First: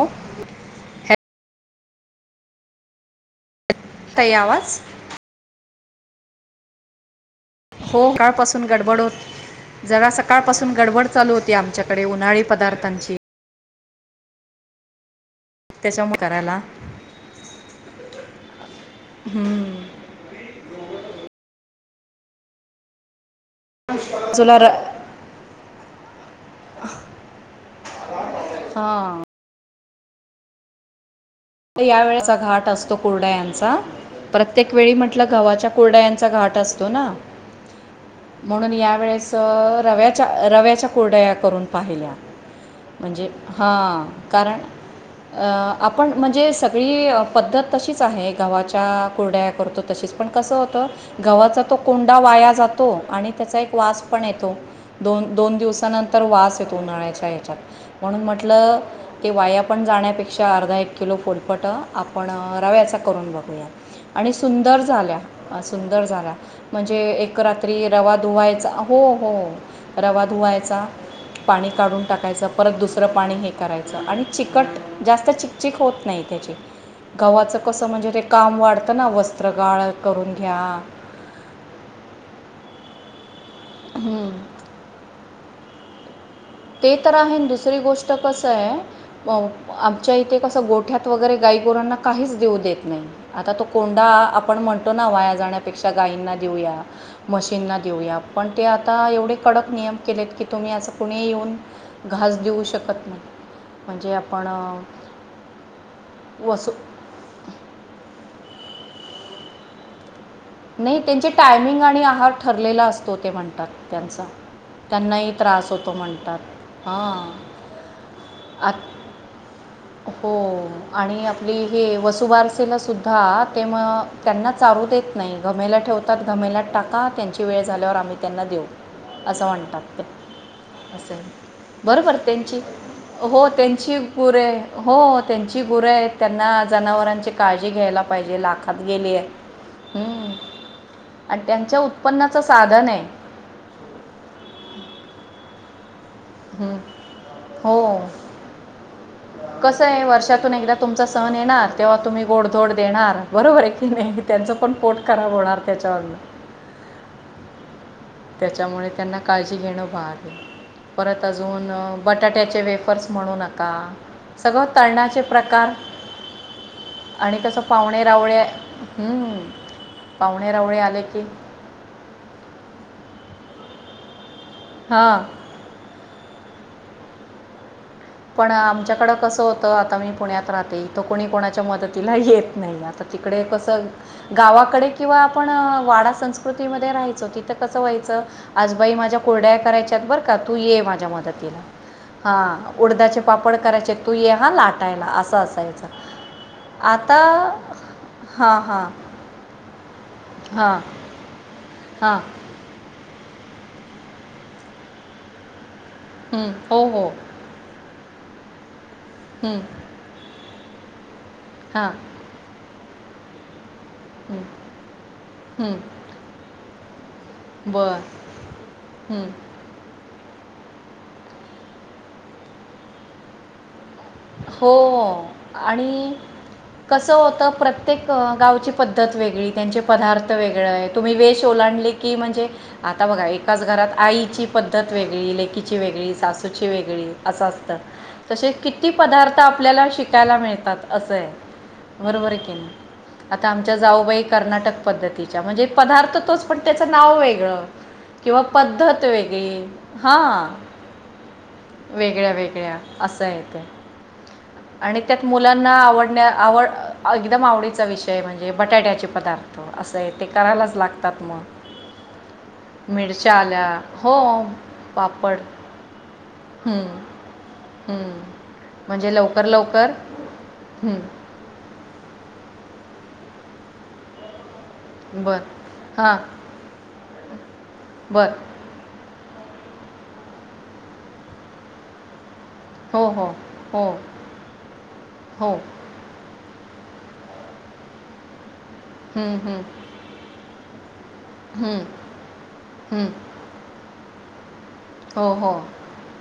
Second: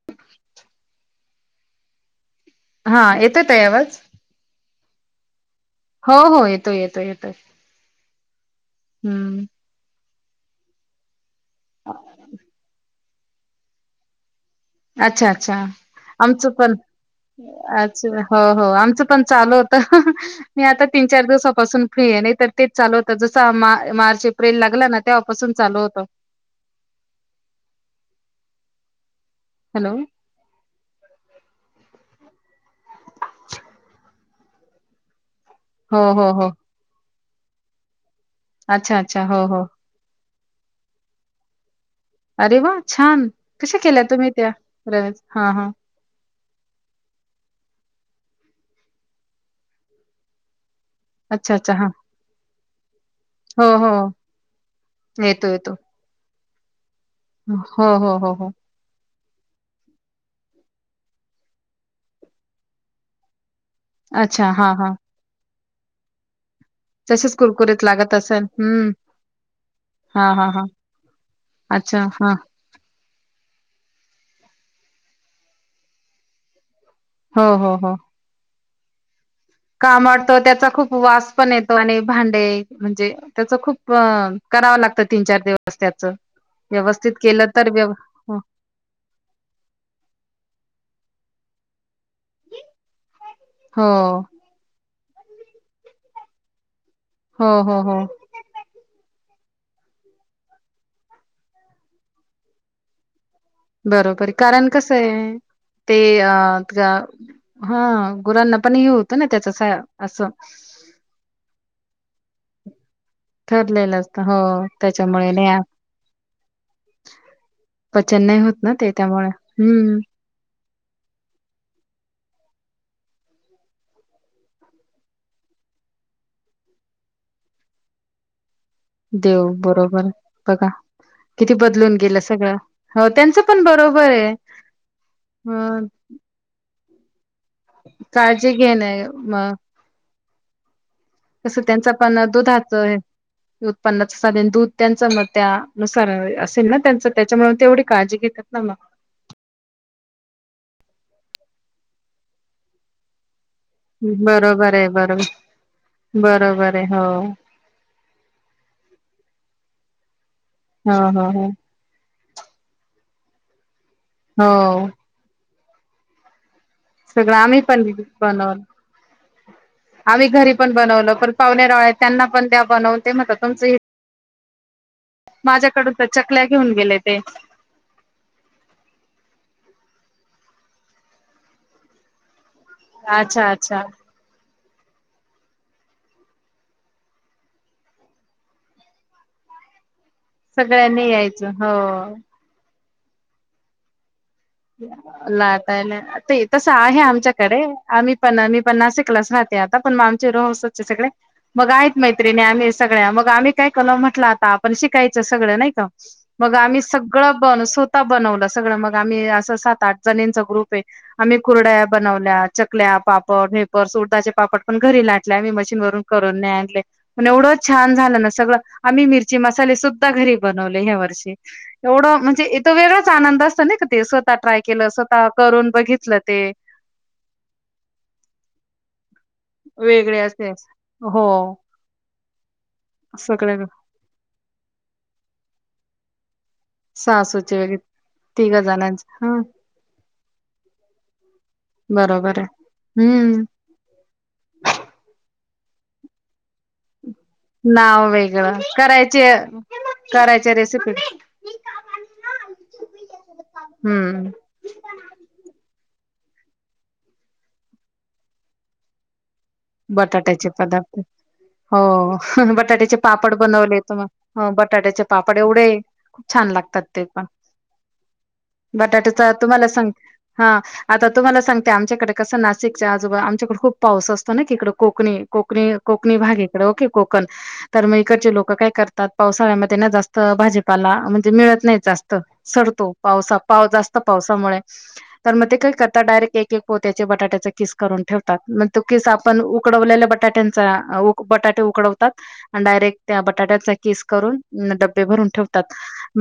Hello हा येत काही आवाज हो हो येतो येतो येतोय हो सकाळपासन गडबड हम्म जरास कालपासून गडबड चालू होती. ते आमच्याकडे उन्हाळी पदार्थांची अच्छा छान त्याच्यामुळे आमच करायला पण अच्छा हो हो आमच पण चालू हम्म. होत मी आता तीन चार दिवसापासून फ्री आहे नाही तर तेच चालू होत, त्याचच या मार्च मार्च तुला एप्रिल र- लागला ना तेव्हापासून चालू होत हा हॅलो या वेळेचा घाट असतो कुर्डायांचा प्रत्येक वेळी म्हटंल, गावाच्या हो हो कुर्डीयांचा हो घाट असतो ना, [unintelligible] म्हणून अच्छा अच्छा यावेेळेस हो हो रव्यात चा रव्याच्या कुरड्या करून पाहिल्या अरे वा छान म्हणजे कश्या केल्या हां तुम्ही त्या कारण कुराया हा हा सगळीअ पद्धत तशीच आहे गावाच्या कुरडाया करतो तशीच पण कस होत अच्छा गव्हाचा अच्छा तो हा कोंडा वाया जातो तो आणि त्याचा हो एक हो वास पण येतो दोन येतो दोन येतो दिवसानंतर वास ते दोनाय हो [inaudible] हो म्हणून हो हो म्हटल ते वाया पण जाण्यापेक्षा अर्धा एक किलो पूरपट आपण रव्याचा करून बघूयात आणि अच्छा हा सुंदर हा झाल्या अ सुंदर झाला म्हणजे तसेच एक कुरकुरीत रात्री लागत रवा असेल धुवायचा हम्म हो हो रवा हा हा हा धुवायचा पाणी काढून अच्छा हा टाकायचं परत दुसरं पाणी हे करायचं आणि चिकट जास्त चिकट चीक होत नाही त्याची हो गावाच हो कस हो म्हणजे ते काम वाढत त्यांना वस कामडतो त्याचा खूप वास पण येतो आणि भांडे म्हणजे त्याच खूप कराव लागत तीन चार दिवस [inaudible] त्याच ते व्यवस्थित तर आहे केलं तर दुसरी व्यव गोष्ट हो कस ये आमच्या इथे कस गोठ्यात वगैरे गाईगोरांना काहीच देऊ देत नाही आता तो हो कोंडा आपण म्हण फोटो ना वाया जाण्यापेक्षा गाईंना देऊया हो मशीनला हो हो देऊया पण ते आता एवढे कडक नियम केलेत की तुम्ही असं येऊन घास देऊ शकत नाही म्हणजे बरोबर आपण कारण अ, कस आहे ते अ वसू हा गुरांना आपण हे होतो ना त्याच असं नाही त्यांचे टायमिंग आणि आहार ठरलेला असतो ते म्हणतात ठरलेलं असत त्यांचा हो त्याच्यामुळे त्यांनाही नाही त्रास होतो म्हणतात हां पचन नाही होत ना आत ते त्यामुळे हम्म हो आणि आपली हे वसुबारसेीलासुद्धा ते मग त्यांना चाारू देत नाही घमेला ठेवतात घमेलात टाका त्यांची वेळ झाल्यावर आम्ही त्यांना देऊ असं देव म्हणतात ते बरोबर बघा असं आहे किती बदलून बरोबर गेलं सगळं त्यांची हो त्यांच पण त्यांची बरोबर आहे गुरे हो त्यांची गुर अ आहेत त्यांना. जनावरांचे. काळजी घ्यायला पाहिजे काळजी लाखात घेण गेलीय हम्म. तसं त्यांच पण दुधाच साधन आहे उत्पन्नाच साधन दूध. स असेल ना हं. त्यांच त्याच्यामुळे तेवढी हो काळजी घेतात ना मग. कसं आहे वर्षातून एकदा तुमचा सण येणार तेव्हा तुम्ही गोडधोड देणार. बरोबर आहे की नाही त्यांचं पण बरोबर आहे पोट खराब बरोबर होणार त्याच्यावर. बरोबर आहे हो त्याच्यामुळे त्यांना काळजी घेणं बात. हो परत हो हो अजून बटाट्याचे वेफर्स. म्हणू नका. सगळं हो तळणाचे प्रकार. सगळं आणि आम्ही कसं पण पाहुणे रावळे बनवलं हं, आम्ही पाहुणे घरी पण रावळे आले बनवलं की पण पावणेराळ त्यांना पण त्या बनवून. ते मता तुमचं हे. हां माझ्याकडून. चकल्या घेऊन गेले ते. पण आमच्याकड कसं होतं आता मी पुण्यात राहते इथो कोणी कोणाच्या मदतीला येत. नाही आता तिकडे अच्छा अच्छा कसं गावात कडे किंवा आपण वाडा संस्कृतीमध्ये राहायचो, तिथं कसं व्हायचं आजबाई माझ्या कोरड्या करायच्यात बरं. का तू ये माझ्या सगळ्यांनी यायचं मदतीला, हो हा. उडदााचे पापड करायचे. लाटायला असं असायचं लाटायला ते तसं आहे आता आमच्याकडे, आम्ही पण मी हां पण हां नाशिकलाच राहते आता. पण मग आमचे हां रहसचे सगळे मग आहेत हां मैत्रिणी आम्ही सगळ्या मग आम्ही. काय कलं म्हटलं आता आपण शिकायचं सगळं नाही का. हं, मग आम्ही हो हो सगळं बन स्वतः बनवलं. सगळं मग आम्ही. हं, सात आठ जणीचा ग्रुप. पे. आम्ही कुरडाया हां बनवल्या चकली. ल्या पापड हे. बस उडदाचे हं, पापड पण घरी लाटले मी हं, मशीनवरून करून नाही आणले. म्हण एवढंच छान बरं झालं ना सगळं आम्ही हं. मिरची मसाले सुद्धा घरी. बनवले ह्या वर्षी एवढं म्हणजे वेगळांच आनंद असतो ना का ते. स्वतः ट्राय हो केलं स्वतः करून आणि बघितलं ते कस होतं प्रत्येक गावची पद्धत. वेगळी त्याचे वेगळे पदार्थ असे वेगळे तुम्ही हो वेष ओलांडले की म्हणजे आता बगा सगळे एकाच घरात आईची पद्धत वेगळी लेकीची वेगळी ची वेगळी, सासूची वेगळी च सुची वेगळी असं सासूचे वगैरे असतात तसे तिघ क जणांचे हा पदार्थ आपल्याला शिक शिकायला मिळतात असंय बरोबर की नाही हम्म आता आमच्या जाऊबाई कर्नाटक पद्धतीत हम्म पदार्थ तोच पण त्या नाव वेगळ नाव किंवा वेगळं पद्धत करायचे वेगळी हा करायच्या रेसिपी वेगळ्या वेगळ्या असं येत हम्म आणि त्यात मुलां आवडण्या आवड एकदम आवडीचा विषय म्हणजे बटाट्याचे पदार्थ असं आहे ते बटाट्याचे करायलाच पदार्थ लागतात मग हो बटाट्याचे मिरच्या पापड आल्या बनवले तर हो मग बटाट्याचे पापड एवढे खूप छान लागतात हं, ते पण हं. म्हणजे बटाट्याचा लवकर तुम्हाला सांग लवकर हा हं, आता तुम्हाला सांगते आमच्याकडे कसं नात च्याजबा आमच्याकडे खूप पाऊस असतो तीकड कोकणी बर कोक कोकणी हां भाग इकडे ओके को पण तर मग बर इकडचे लोक काय करतात पावसा सळ्यामध्ये ना जास्त भाजीपाला म्हणजे मिळत नाही जास्त सरतो हो हो पावसात हो जास्त पावसामुळे तर मग हो ते काही करता डायरेक्ट एक एक होत त्या बटाट्याचे किस करून ठेवतात किस हं, आपण हं, उकडवलेल्या बटाट्यांचा बटाटे हं, उकडवतात आणि डायरेक्ट हं. त्या बटाट्यांचा किस करून डबे भरून हो हो ठेवतात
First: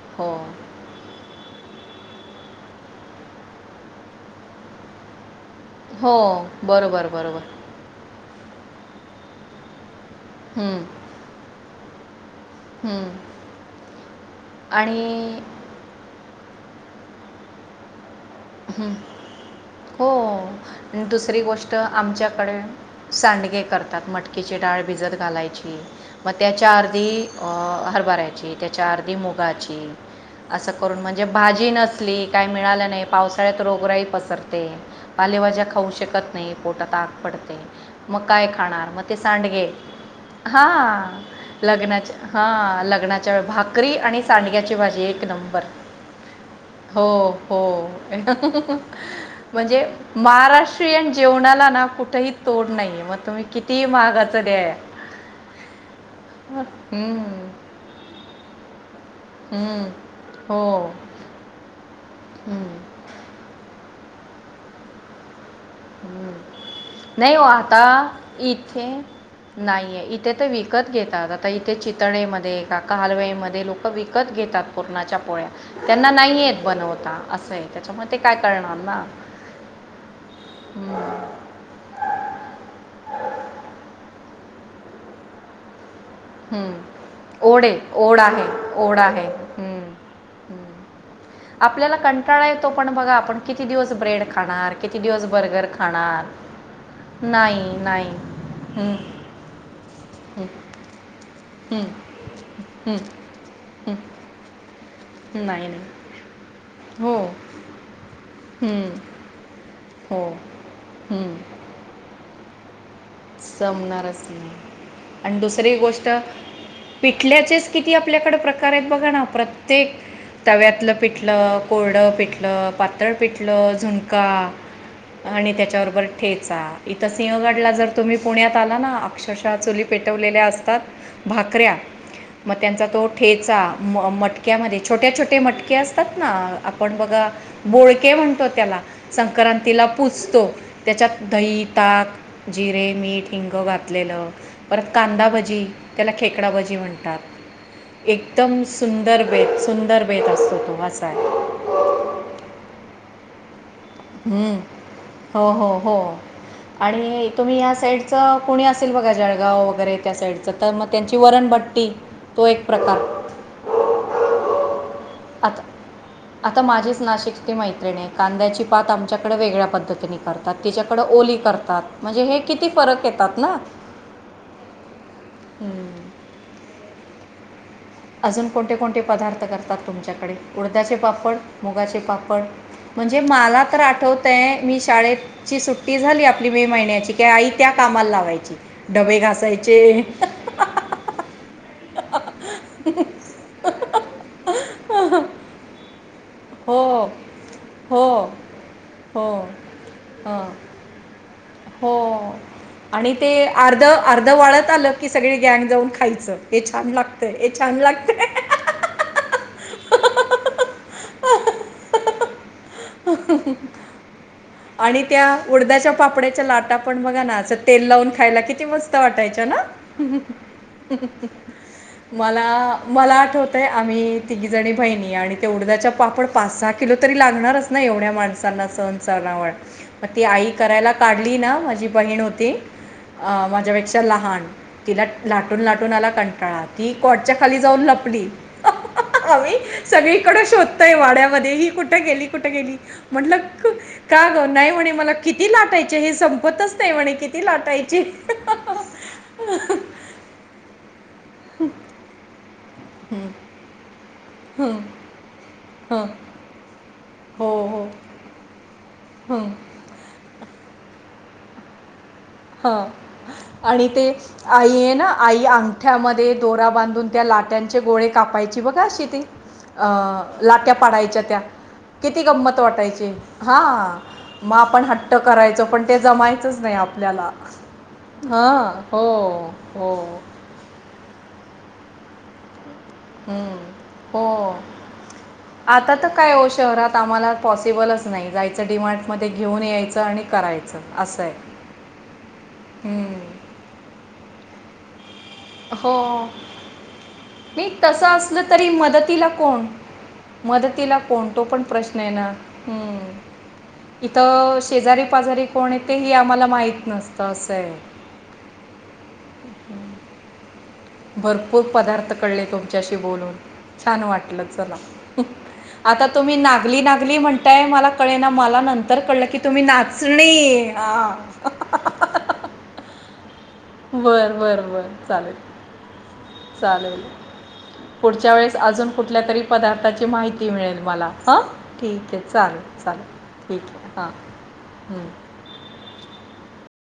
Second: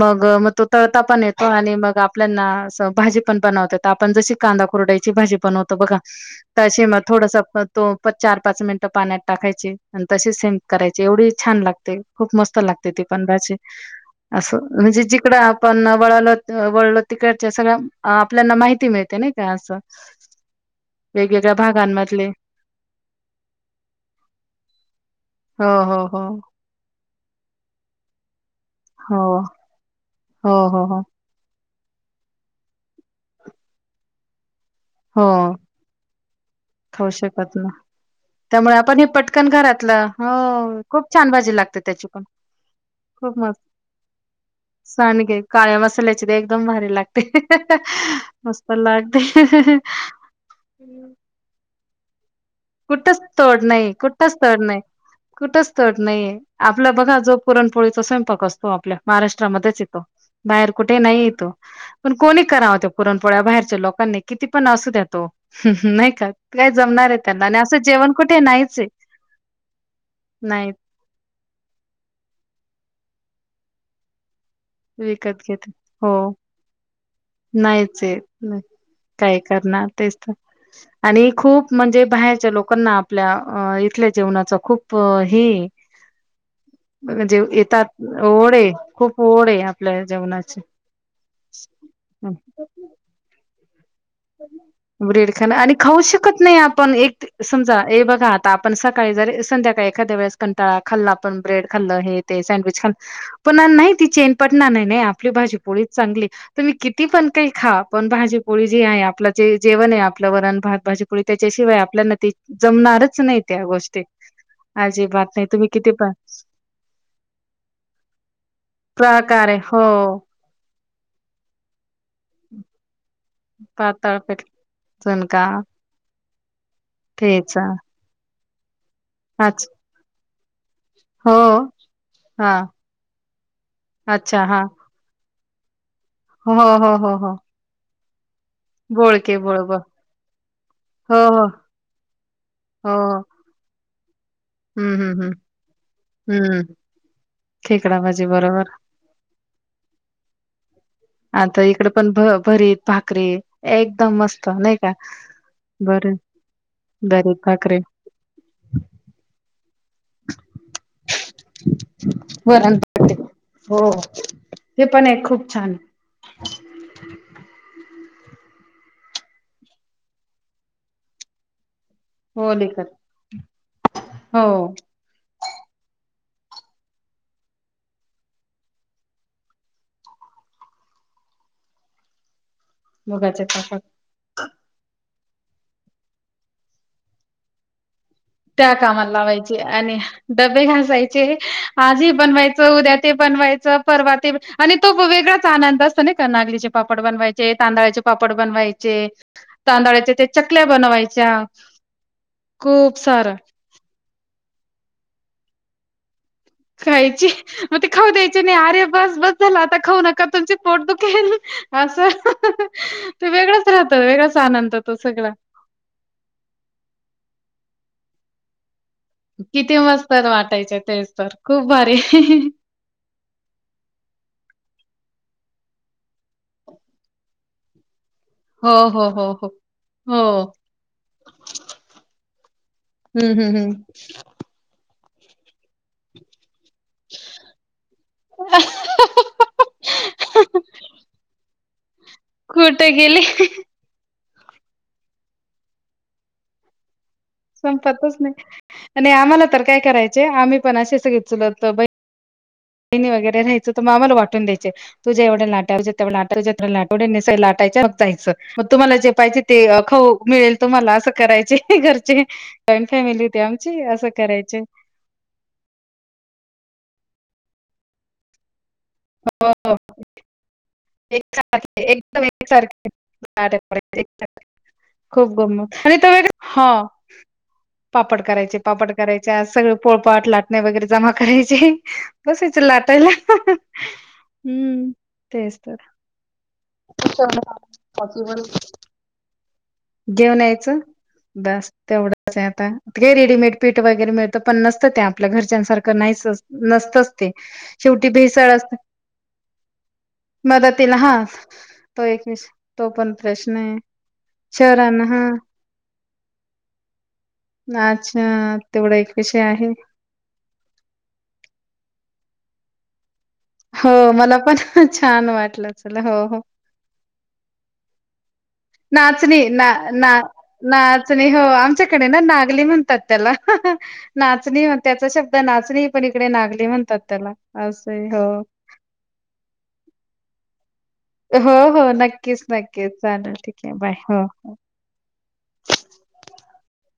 मग हो मग तो तळता पण येतो आणि मग आपल्याना अस भाजी पण बनवत आपण जशी कांदा कुरड्याची भाजी पण होत बघा हो त मग बरोबर थोडस बरोबर पन चार पाच मिनिटं पाण्यात टाकायचे आणि तशी सेम हं, करायची एवढी छान लागते खूप मस्त लागते ती हं. पण भाजी असं आणि म्हणजे जिकडं आपण वळलं वळलं तिकडच्या सगळ्या अ आपल्याना माहिती हं. मिळते ना का असं हो आणि दुसरी वेगवेगळ्या गोष्ट भागांमधले आमच्याकडे सांडगे करतात मटकीची डाळ भिजत हो घालायची हो हो मग त्याच्या आधी ह अ हरभऱ्याची त्याच्या अर्धी हो मुगाची हो असं हो करून हो म्हणजे भाजी न हे काय मिळालं नाही पावसाळ्यात रोगराई पसरते ते हो पालेभाज्या खाऊ शकत नाही. पोटात आग खाऊ शकत पडते ना मग काय त्यामुळे खाणार आपण मग हे ते पटकन सांडगे. घरातलं हा हो खूप छान भाजी लागते त्याची लग्नाच्या पण हा लग्नाच्या खूप वेळी मस्त. भाकरी आणि सांडग्याची भाजी एक सांडगे नंबर. काळ्या मसाल्याची ते एकदम भारी हो लागते हो मस्त लागते. [inaudible] म्हणजे. महाराष्ट्रीयन जेवणाला ना कु तेही कुठच तोड नाही कुठच तोड द्या नाही कुठच तोड नाहीये. आपला बघा जो हम्म, पुरणपोळीचा स्वयंपाक असतो आपल्या महाराष्ट्रामध्येच हम्म, येतो हो बाहेर कुठेही नाही येतो पण कोणी कराव हम्म, ते पुरणपोळ्या बाहेरच्या लोकांनी किती पण असू दयात ओ. नाही का? हम्म. नाय जमणार आहे नाही हो त्यांना आणि असं आता जेवण कुठे नाहीच इथे आहे नाहीये इथे तर नाही विकत घेतात आता इथे चितळेमध्ये एका. कारवईमध्ये लोक विकत घेतात. पूर्णाच्या विकत पोळ्या घेते त्यांना हो नाहीयेत बनवता असंय त्याच्या नाहीच म ते काय आहे. करणार ना. काय करणार तेच तर हम्म, आणि खूप म्हणजे बाहेरच्या लोकांना आपल्या इथले जेवणाचं खूप हे म्हणजे हम्म ओढ आहे येतात ओढ आहे ओढ आहे हम्म जेवनाचे. हम्म. आपल्याला कंटाळा येतो पण बघा आपण किती किती दिवस ब्रेड खाणार ब्रेड खाणं बर्गर आणि खाऊ खाणार शकत नाही आपण एक नाही समजा हे नाही बघा आता आपण हं, सकाळी जर संध्याकाळी एखाद्या वेळेस हं, कंटाळा खाल्ला ब्रेड हं, खाल्ल हे ते सँडविच हं, खाल्लं पण नाही ती हं, चैन पडणार नाही नाही आपली भाजी नाही नाही पोळीच चांगली तुम्ही किती हो पण काही खा पण भाजी पोळी जे हं, आहे आपल जे जेवण. हो आपल्या वरण भात भाजीपोळी हं, त्याच्याशिवाय आपल्याना ते जमणारच. नाही त्या गोष्टी जमणारच नाही अजिबात आणि नाही तुम्ही दुसरी किती गोष्ट पण पिठल्याचेच किती आपल्याकडे प्रकार आहेत बघा ना प्रकार आहे प्रत्येक हो तव्यातलं पिठलं कोरडं. पिटलं पातळ, पिटलं झुणका पातळपेठ झुणका आणि त्याच्याबरोबर ठेचा. इथं ठेचा सिंहगडला जर पुण्यात आला ना अक्षरशः अच्छा चुली पेटवलेल्या असतात. हो भाकऱ्या, हा मग त्यांचा तो ठेचा अच्छा हा मटक्यामध्ये छोट्या छोट्या ते मटके अस तात हो आप हो हो बगा हो बोळ ते म्हणतो बोळके बोळबळ संक्रांतीला पूजतो त्याच्या हो हो दही ताक जिरे हो मीठ हिंग घातलेलं परत हम्म हम्म हम्म कांदाभजी, त्याला हम्म खेकडाभजी खेकडा म्हणतात भाजी एकदम बरोबर सुंदर वेज सुंदर बेत असतो तो वा आता इकडे पण भ भरीत भाकरीे ह् हो हो हो बर आणि भरीत तुम्ही या भाकरी साईडच कोणी असेल, बघा जळगाव वगैरे त्या साईडच तर मग त्यांची वरणभट्टी तो एक वरण प्रकार हो ते पण एक खूप आता छान आता माझीच नाशिक ची मैत्रिणी कांद्याची पात आमच्याकडे वेगळ्या पद्धतीने करतात त्याच्याकडं ओली करतात. म्हणजे हे हो किती लिखत फरक येतात, ना हो हम्. अजून कोणते कोणते पदार्थ करतात तुमच्याकडे? उडदा्याचे पापड मुगाचे पापड म्हणजे मुगाचे मला पापड तर आठवतय मी शाळेतची सुट्टी झाली आपली मे महिन्याची कि आई त्या कामाला लाव त्या कामा लावायचे आणि डबे घासायचे आज ही बनवायच उद्या ते बनवायचं परवा आणि तो वेगळाच आनंद असतो का नागलीचे हो पापड बनवायचे तांदळाचे हो पापड बनवायचे हो तांदळाच्या हं, चकल्या बनवायच्या हो ख आणि ते अर्ध अर्ध वळत आलं की सगळी गँग जाऊन खायचं. हे छान खायची लागतंय हे मग छान ते खाऊ लागतंय द्यायची नाही, आरे बस बस झाला आता खाऊ नका तुमचे पोट दुखल असं ते वेगळंच राहतात वेगळंच आणि त्या उडदाच्या पापड्याच्या लाटा पण बघा नाचत तेल लावून खायला किती मस्त [unintelligible] वाटायच्या ना? किती मस्त वाटायचे तेच तर खूप भारी मला मला आठवतंय आम्ही तिघीजणी बहिणी आणि ते उडदाचे पापड पाच-सहा किलो तरी लागणारच ना एवढ्या माण सांना हो सण हो हो हो [unintelligible] मग हो ती आई करायला काढली ना माझी बहीण हो ती. अ हम्म हम्म माझ्यापेक्षा लहान तिलाच लाट. लाटून-लाटून आला कंटाळा, ती खोटच्या खाली जाऊन लपली. आम्ही हम्म सगळीकडे शोधतोय वाड्यामध्ये ही कुठ. कुठ गेली, कुठं गेली, म्हंलनल. का ग नाही म्हणे, मला किती लाटायचे हे संपतच नाही, म्हणे. किती लाटायचे संपतच नाही, आणि आम्हाला तर काय कराय यायच आम्ही पण असच सगळे चुलत बहिणी. बहिणी वगैर राहायचं तर मग आम्हाला वाटतं. वाटून द्यायचे हं, तुझे एवढ लाट हं, हो लाटायच हो जायच मग तुम्हाला जे. पाहिजे हं, ते खऊ मिळेल तो मला. असं करायचे घरचे. हा जॉईंट फॅमिली होती आमची आणि ते असं करायचे आई आहे ना, आई अंगठ्यामध्ये दोरा. बांधून त्या लाट्यांचे गोळे कापायचे. बघा असती ती हो लाट्या पाडायच्या त्या, एकसारखे किती एकदम गंमत एकसारखे वाटायची लाटा हा, पडायच्या, एकसारखे. मग आपण हट्ट खूप करायचो, गंमत पण आणि ते तो वेगळा जमायचच हा नाही आपल्याला. पापड करायचे, हां पापड हो करायचे, सगळ हो पोळपाट लाटणे वगैरे जमा करायचे. बसायचं लाटत. तला हं, हो आता तर काय हो शहरात आम्हाला तर पॉसिबलच नाही जायचं डिमांड मध्ये घेऊन यायचं बस तेवढंच आहे आता काय हं. रेडीमेड पीठ वगैरे मिळतं पन्नास त्या आपल्या हो घरच्यांसारखं नाहीच नसतच ते नाही तसं शेवटी असलं भेसळ तरी असते मदतीला कोण मदतीला कोण हात तो पण प्रश्न तो आहे ना एक तो हम्म. पण प्रश्न आहे इथं शेजारी शहरांना हा पाजारी कोण ती आम्हाला माहित नसते अच्छा तेवढा एक विषय आहे भरपूर पदार्थ कळले तुमच्याशी बोलून छान हो मला वाटलं पण चला छान वाटलं चला आता हो हो तुम्ही नागली नागली म्हणताय मला कळे ना नाचणी ना ना हां नाचणी हो आमच्याकडे ना नागली म्हण म्हणतात त्याला बर बर नाचणी बर त्याचा चालेल शब्द नाचणी पण इकडे नागली म्हणतात चालेल त्याला असं आहे, पुढच्या हो वेळेस अजून कुठल्या तरी पदार्थाची माहिती मिळेल मला हां हो हो ठीक आहे नक्कीच चालेल नक्कीच चालेल ठीक आहे बाय हां हो हो हम्म.